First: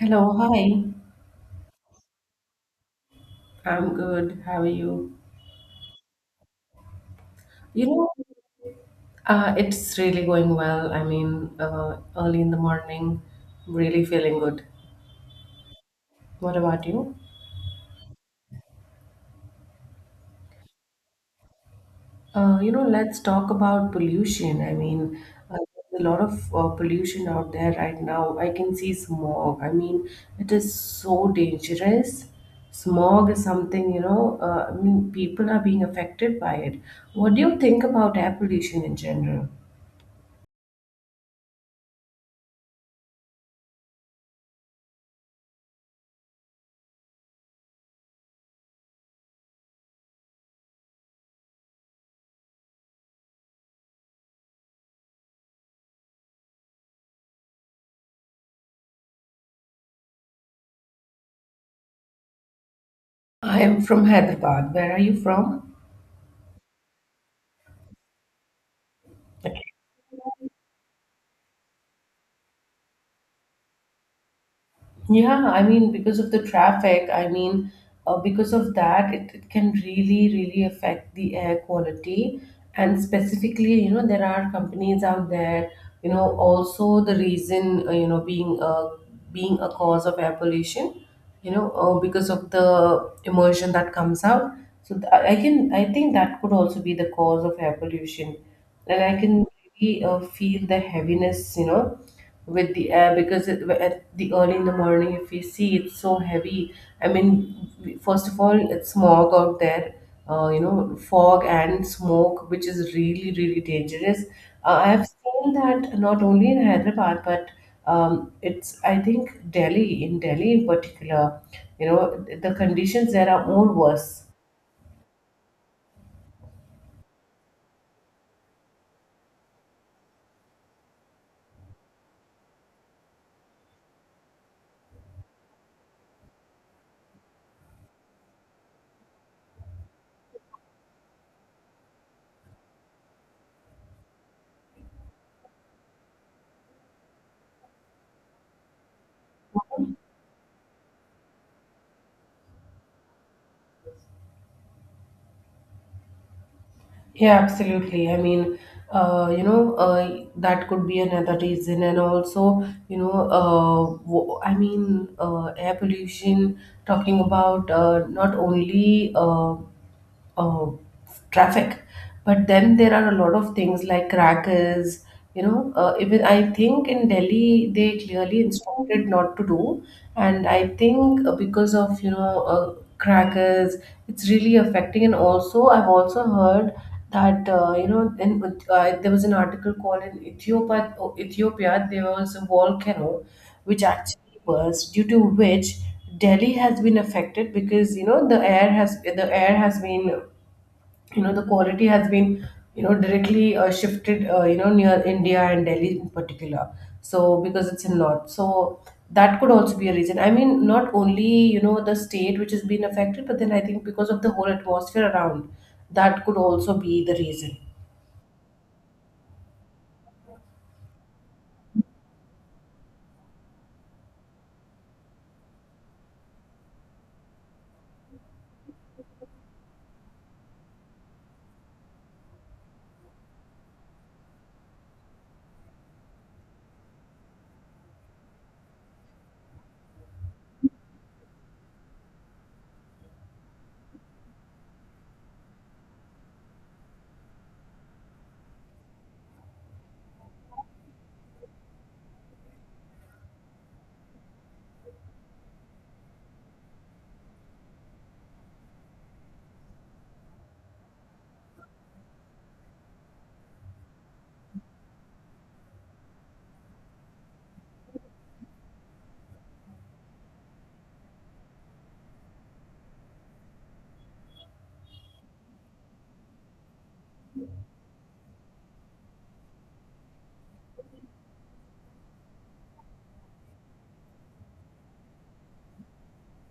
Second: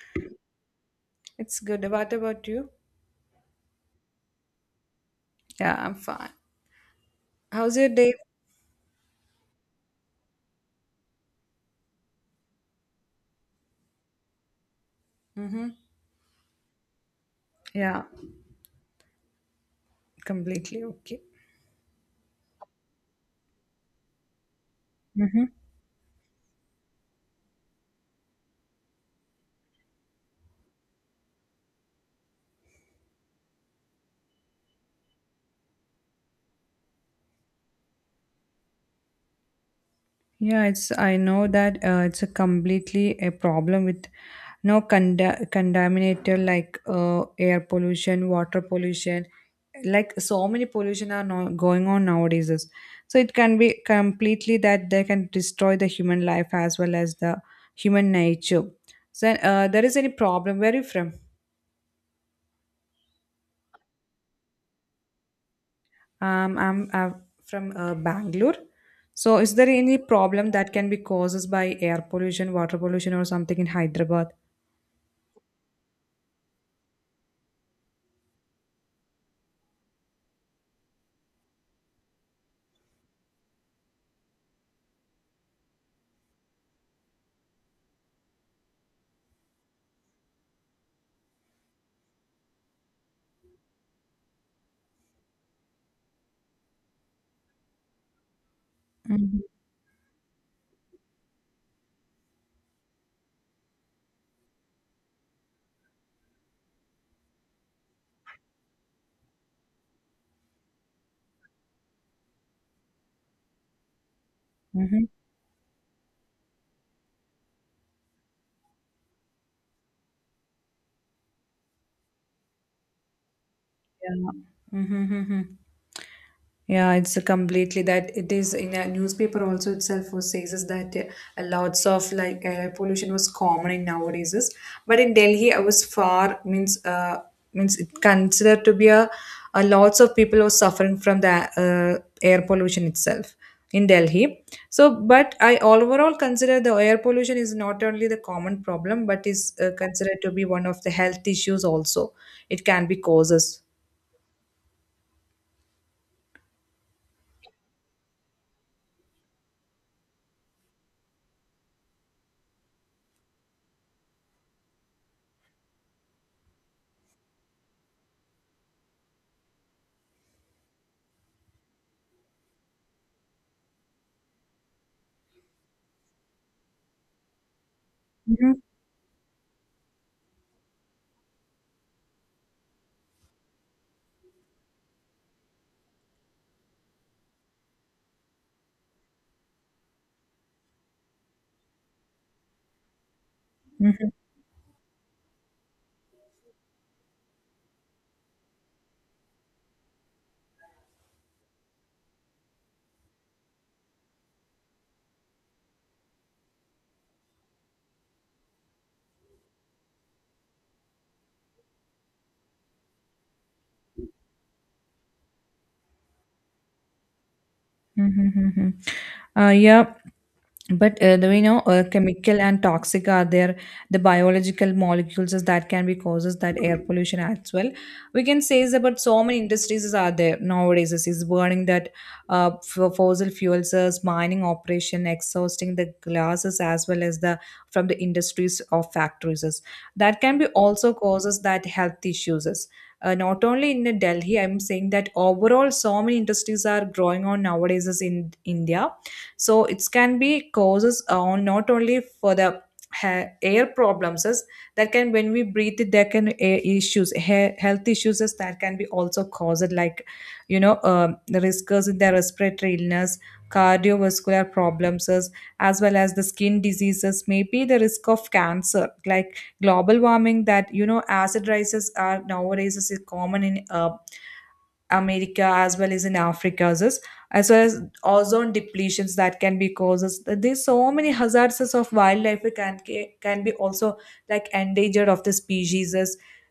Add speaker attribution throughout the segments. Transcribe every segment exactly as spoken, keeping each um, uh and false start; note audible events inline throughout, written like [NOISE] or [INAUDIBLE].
Speaker 1: Hello, hi.
Speaker 2: It's good. What about you?
Speaker 1: I'm good. How are you?
Speaker 2: Yeah, I'm fine. How's
Speaker 1: You
Speaker 2: your
Speaker 1: know,
Speaker 2: day?
Speaker 1: uh, it's really going well. I mean, uh, early in the morning, really feeling good.
Speaker 2: Mm-hmm.
Speaker 1: What about you?
Speaker 2: Yeah. Completely okay.
Speaker 1: Uh, you know, let's talk about pollution. I mean,
Speaker 2: Mm-hmm.
Speaker 1: uh, there's a lot of uh, pollution out there right now. I can see smog. I mean, it is so dangerous. Smog is something, you know, uh, I mean, people are being affected by it. What do you think about air pollution in general?
Speaker 2: Yeah, it's I know that uh, it's a completely a problem with no conda- contaminator like uh, air pollution, water pollution, like so many pollution are now going on nowadays. is- So it can be completely that they can destroy the human life as well as the human nature. So uh, there is any problem? Where are you from?
Speaker 1: I am from Hyderabad. Where are you from?
Speaker 2: Um, I'm, uh from uh, Bangalore. So, is there any problem that can be caused by air pollution, water pollution, or something in Hyderabad?
Speaker 1: Yeah, I mean, because of the traffic, I mean, uh, because of that, it, it can really, really affect the air quality. And specifically, you know, there are companies out there, you know, also the reason, uh, you know, being uh, being a cause of air pollution, you know, uh, because of the emulsion that comes out. So th- I I can, I think that could also be the cause of air pollution. And I
Speaker 2: Mm-hmm.
Speaker 1: can really uh, feel the heaviness, you know, with the air because it, at the early in the morning if we see it's so heavy. I mean, we- first of all, it's smog out there. uh, you know, fog and smoke, which is really, really dangerous. uh, I
Speaker 2: Mm-hmm.
Speaker 1: have seen that not only in Hyderabad but um, it's, I think, Delhi, in Delhi in particular, you know, the conditions there are more worse.
Speaker 2: Yeah. Mm-hmm. Yeah, it's completely that it is in a newspaper also itself was says is that uh, lots of like air pollution was common in nowadays is, but in Delhi I was far means uh means it considered to be a, a lots of people were suffering from the uh, air pollution itself in Delhi. So, but I overall consider the air pollution is not only the common problem, but is uh, considered to be one of the health issues also. It can be causes.
Speaker 1: Yeah, absolutely. I mean, uh, you know, uh, that could be another reason, and also, you know, uh, wo- I mean, uh, air pollution. Talking about uh, not only uh, uh, traffic. But then there are a lot of things like crackers. You know, uh, even I think in Delhi they clearly instructed not to do, and I think uh, because of, you know, uh, crackers, it's really affecting. And also, I've also heard that uh, you know, in, uh, there was an article called in Ethiopia. Oh, Ethiopia, there was a volcano which
Speaker 2: Mhm.
Speaker 1: actually burst, due to which Delhi has been affected, because you know the air has the air has been, you know, the quality has been, you know, directly uh, shifted, uh, you know, near India and Delhi in particular. So because it's in north, so that could also be a reason. I mean, not only, you know, the state which has been affected, but then I think because of the whole atmosphere around, that could also be the reason.
Speaker 2: Mm-hmm. mm-hmm. Uh, yeah, but uh, the, we know uh, chemical and toxic are there. The biological molecules is that can be causes that air pollution as well. We can say is about so many industries is are there nowadays. Is is burning that uh, f- fossil fuels, is mining operation, exhausting the glasses as well as the from the industries of factories. Is. That can be also causes that health issues. Is uh, Not only in uh, Delhi, I'm saying that overall, so many industries are growing on nowadays is in India. So it can be causes uh, on not only for the ha- air problems is that can when we breathe it there can air issues hair, health issues is that can be also caused like you know um, the riskers in their respiratory illness, cardiovascular problems is, as well as the skin diseases, maybe the risk of cancer like global warming that you know acid rises are nowadays is common in uh, America as well as in Africa, as is- as well as ozone depletions that can be causes. There's so many hazards of wildlife can can be also like endangered of the species.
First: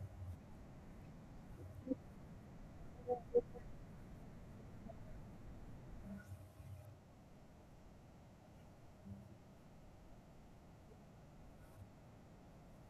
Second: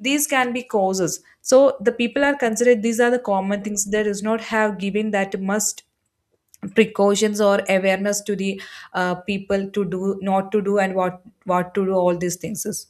Speaker 2: These can be causes. So the people are considered these are the common things. There is not have given that must precautions or awareness to the uh, people to do not to do and what what to do all these things is.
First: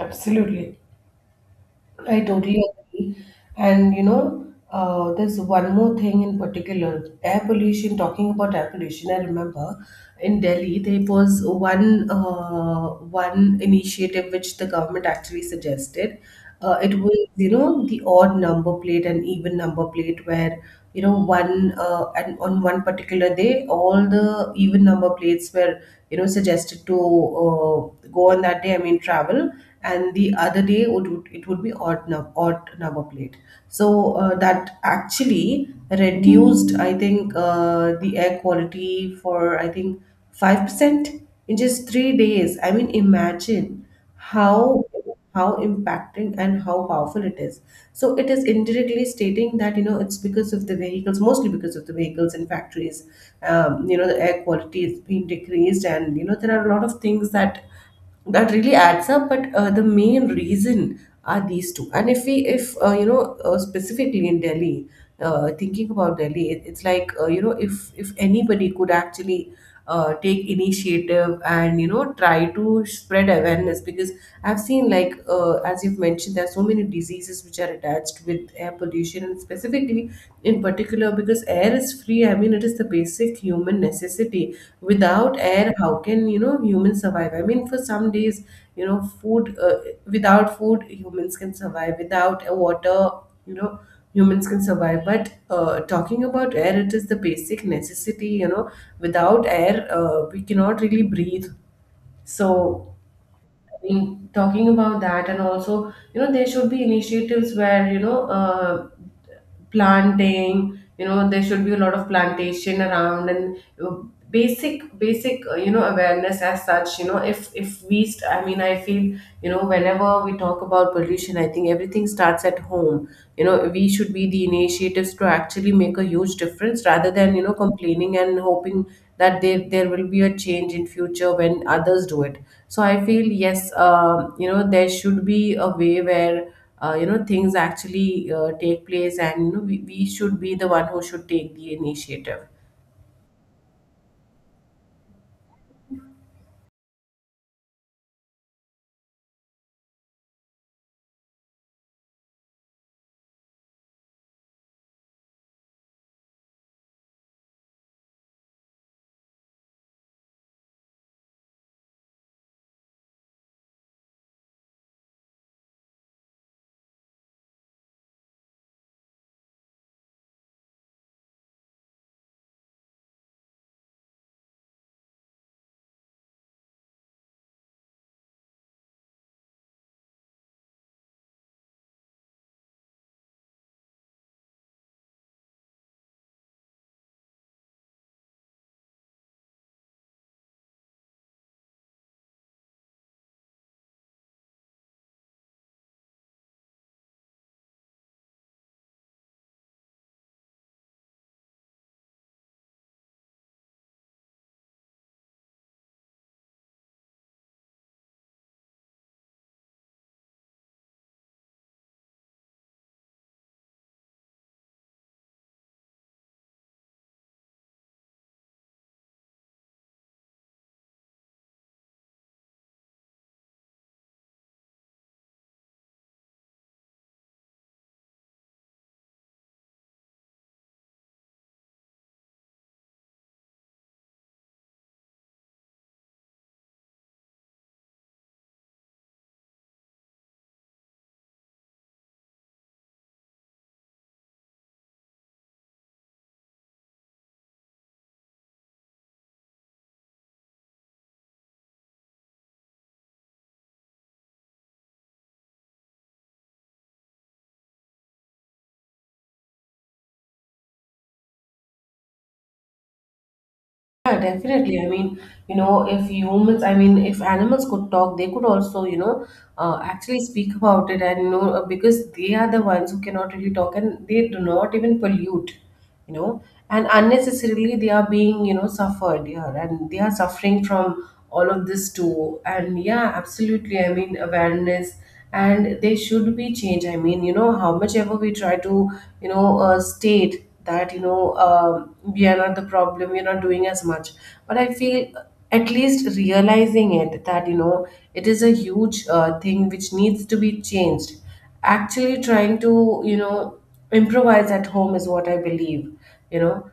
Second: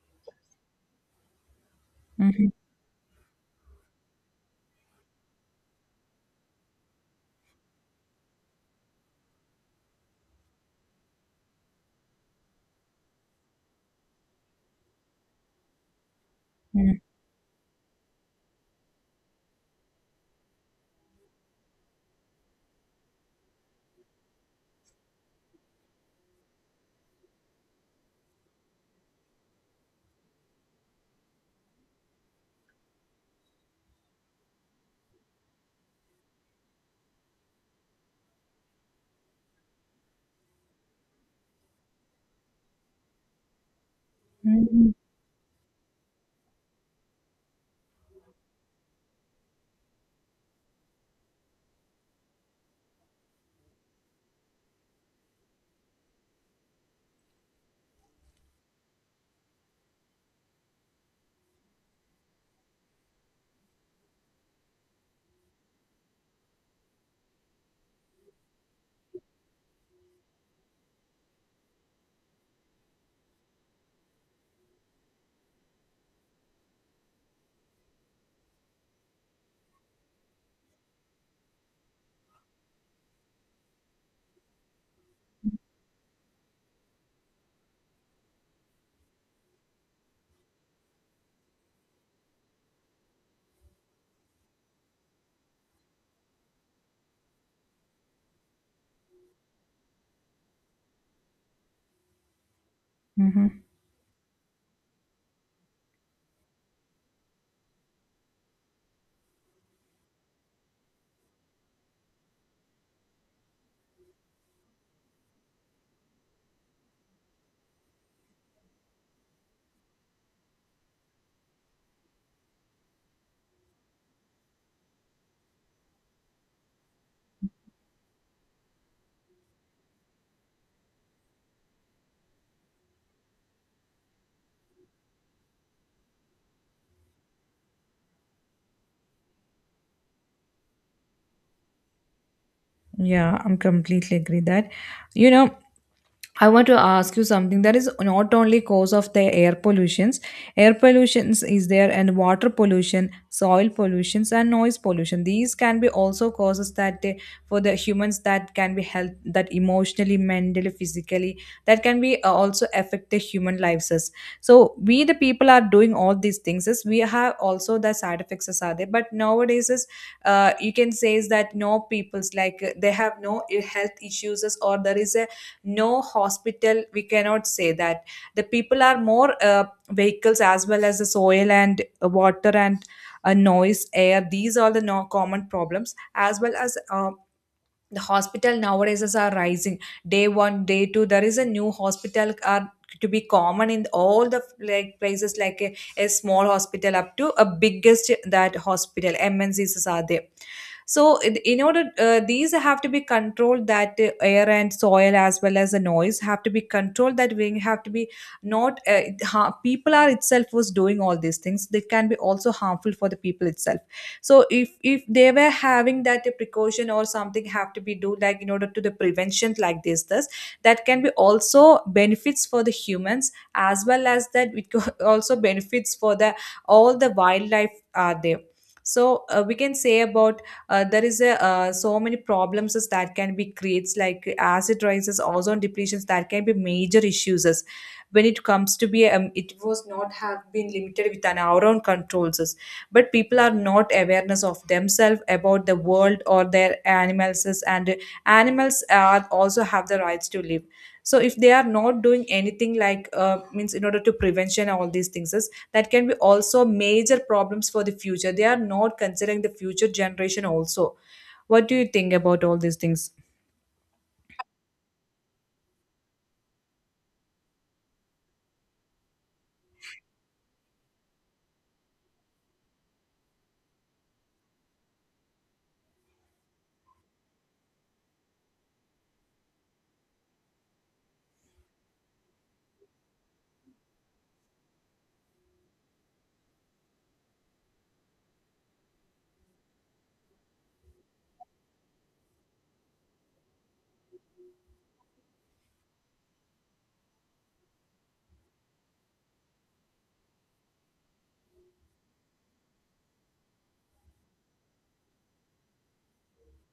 Speaker 1: Absolutely, I totally agree. And you know, uh, there's one more thing in particular. Air pollution, talking about air pollution, I remember in Delhi there was one uh, one initiative which the government actually suggested. Uh, it
Speaker 2: Mhm.
Speaker 1: was, you know, the odd number plate and even number plate where, you know, one uh, and on one particular day, all the even number plates were, you know, suggested to uh, go on that day, I mean, travel, and the other day it would, it would be odd, num- odd number plate. So uh, that actually reduced, I think, uh, the air quality for, I think, five percent in just three days. I mean, imagine how how impacting and how powerful it is. So it is indirectly stating that you know it's because of the vehicles, mostly because of the vehicles and factories. Um, you know, the air quality has been decreased, and you know there are a lot of things that that really adds up. But uh, the main reason are these two. And if we if uh, you know, uh, specifically in Delhi, uh, thinking about Delhi, it, it's like, uh, you know, if if anybody could actually uh, take initiative and you know try to spread awareness, because I've seen, like, uh, as you've mentioned, there are so many diseases which are attached with air pollution, and specifically in particular because air is free. I mean, it is the basic human necessity. Without air, how can, you know, humans survive? I mean, for some days, you know, food uh, without food humans can survive, without uh, water, you know, humans can survive. But uh, talking about air, it is the basic necessity. You know, without air, uh, we cannot really breathe. So
Speaker 2: Mhm.
Speaker 1: I mean, talking about that, and also you know there should be initiatives where, you know, uh, planting, you know, there should be a lot of plantation around. And uh, basic basic uh, you know, awareness as such. You know, if if we st- I mean, I feel, you know, whenever we talk about pollution, I think everything starts at home. You know, we should be the initiatives to actually make a huge difference rather than, you know, complaining and hoping that there there will be a change in future when others do it. So I feel, yes, um, you know, there should be a way where, uh, you know, things actually uh, take place, and you know we, we should be the one who should take the initiative.
Speaker 2: Yeah, I'm completely agree that. You know, I want to ask you something that is not only cause of the air pollutions. Air pollutions is there and water pollution, soil pollutions and noise pollution. These can be also causes that they, for the humans that can be health that emotionally, mentally, physically that can be uh, also affect the human lives. As. So we the people are doing all these things. As we have also the side effects as are there, but nowadays uh, you can say is that no people's like uh, they have no ill health issues is- or there is a no hospital, we cannot say that the people are more uh, vehicles as well as the soil and uh, water and uh, noise air, these are the no common problems as well as uh, the hospital nowadays is are rising day one day two, there is a new hospital are to be common in all the like places, like a, a small hospital up to a biggest that hospital M N C's are there. So in in order uh, these have to be controlled that uh, air and soil as well as the noise have to be controlled, that we have to be not uh, ha- people are itself was doing all these things they can be also harmful for the people itself. So if if they were having that uh, precaution or something have to be do like in order to the prevention like this this that can be also benefits for the humans as well as that it co- [LAUGHS] also benefits for the all the wildlife are there. So uh, we can say about uh, there is a uh, so many problems is that can be creates like acid rises, ozone depletions that can be major issues is, when it comes to be um, it was not have been limited with an our own controls is. But people are not awareness of themselves about the world or their animals is, and animals are also have the rights to live. So if they are not doing anything like uh, means in order to prevention all these things is, that can be also major problems for the future, they are not considering the future generation also. What do you think about all these things?
Speaker 1: Yeah, definitely. I mean, you know, if humans, I mean, if animals could talk, they could also, you know, uh, actually speak about it. And you know, uh, because they are the ones who cannot really talk, and they do not even pollute, you know. And unnecessarily they are being, you know, suffered here, and they are suffering from all of this too. And yeah, absolutely, I mean, awareness. And there should be change. I mean, you know, how much ever we try to, you know, uh, state that, you know, um we are not the problem, we're not doing as much. But I feel at least realizing it, that you know it is a huge uh, thing which needs to be changed, actually trying to, you know, improvise at home is what I believe. You know,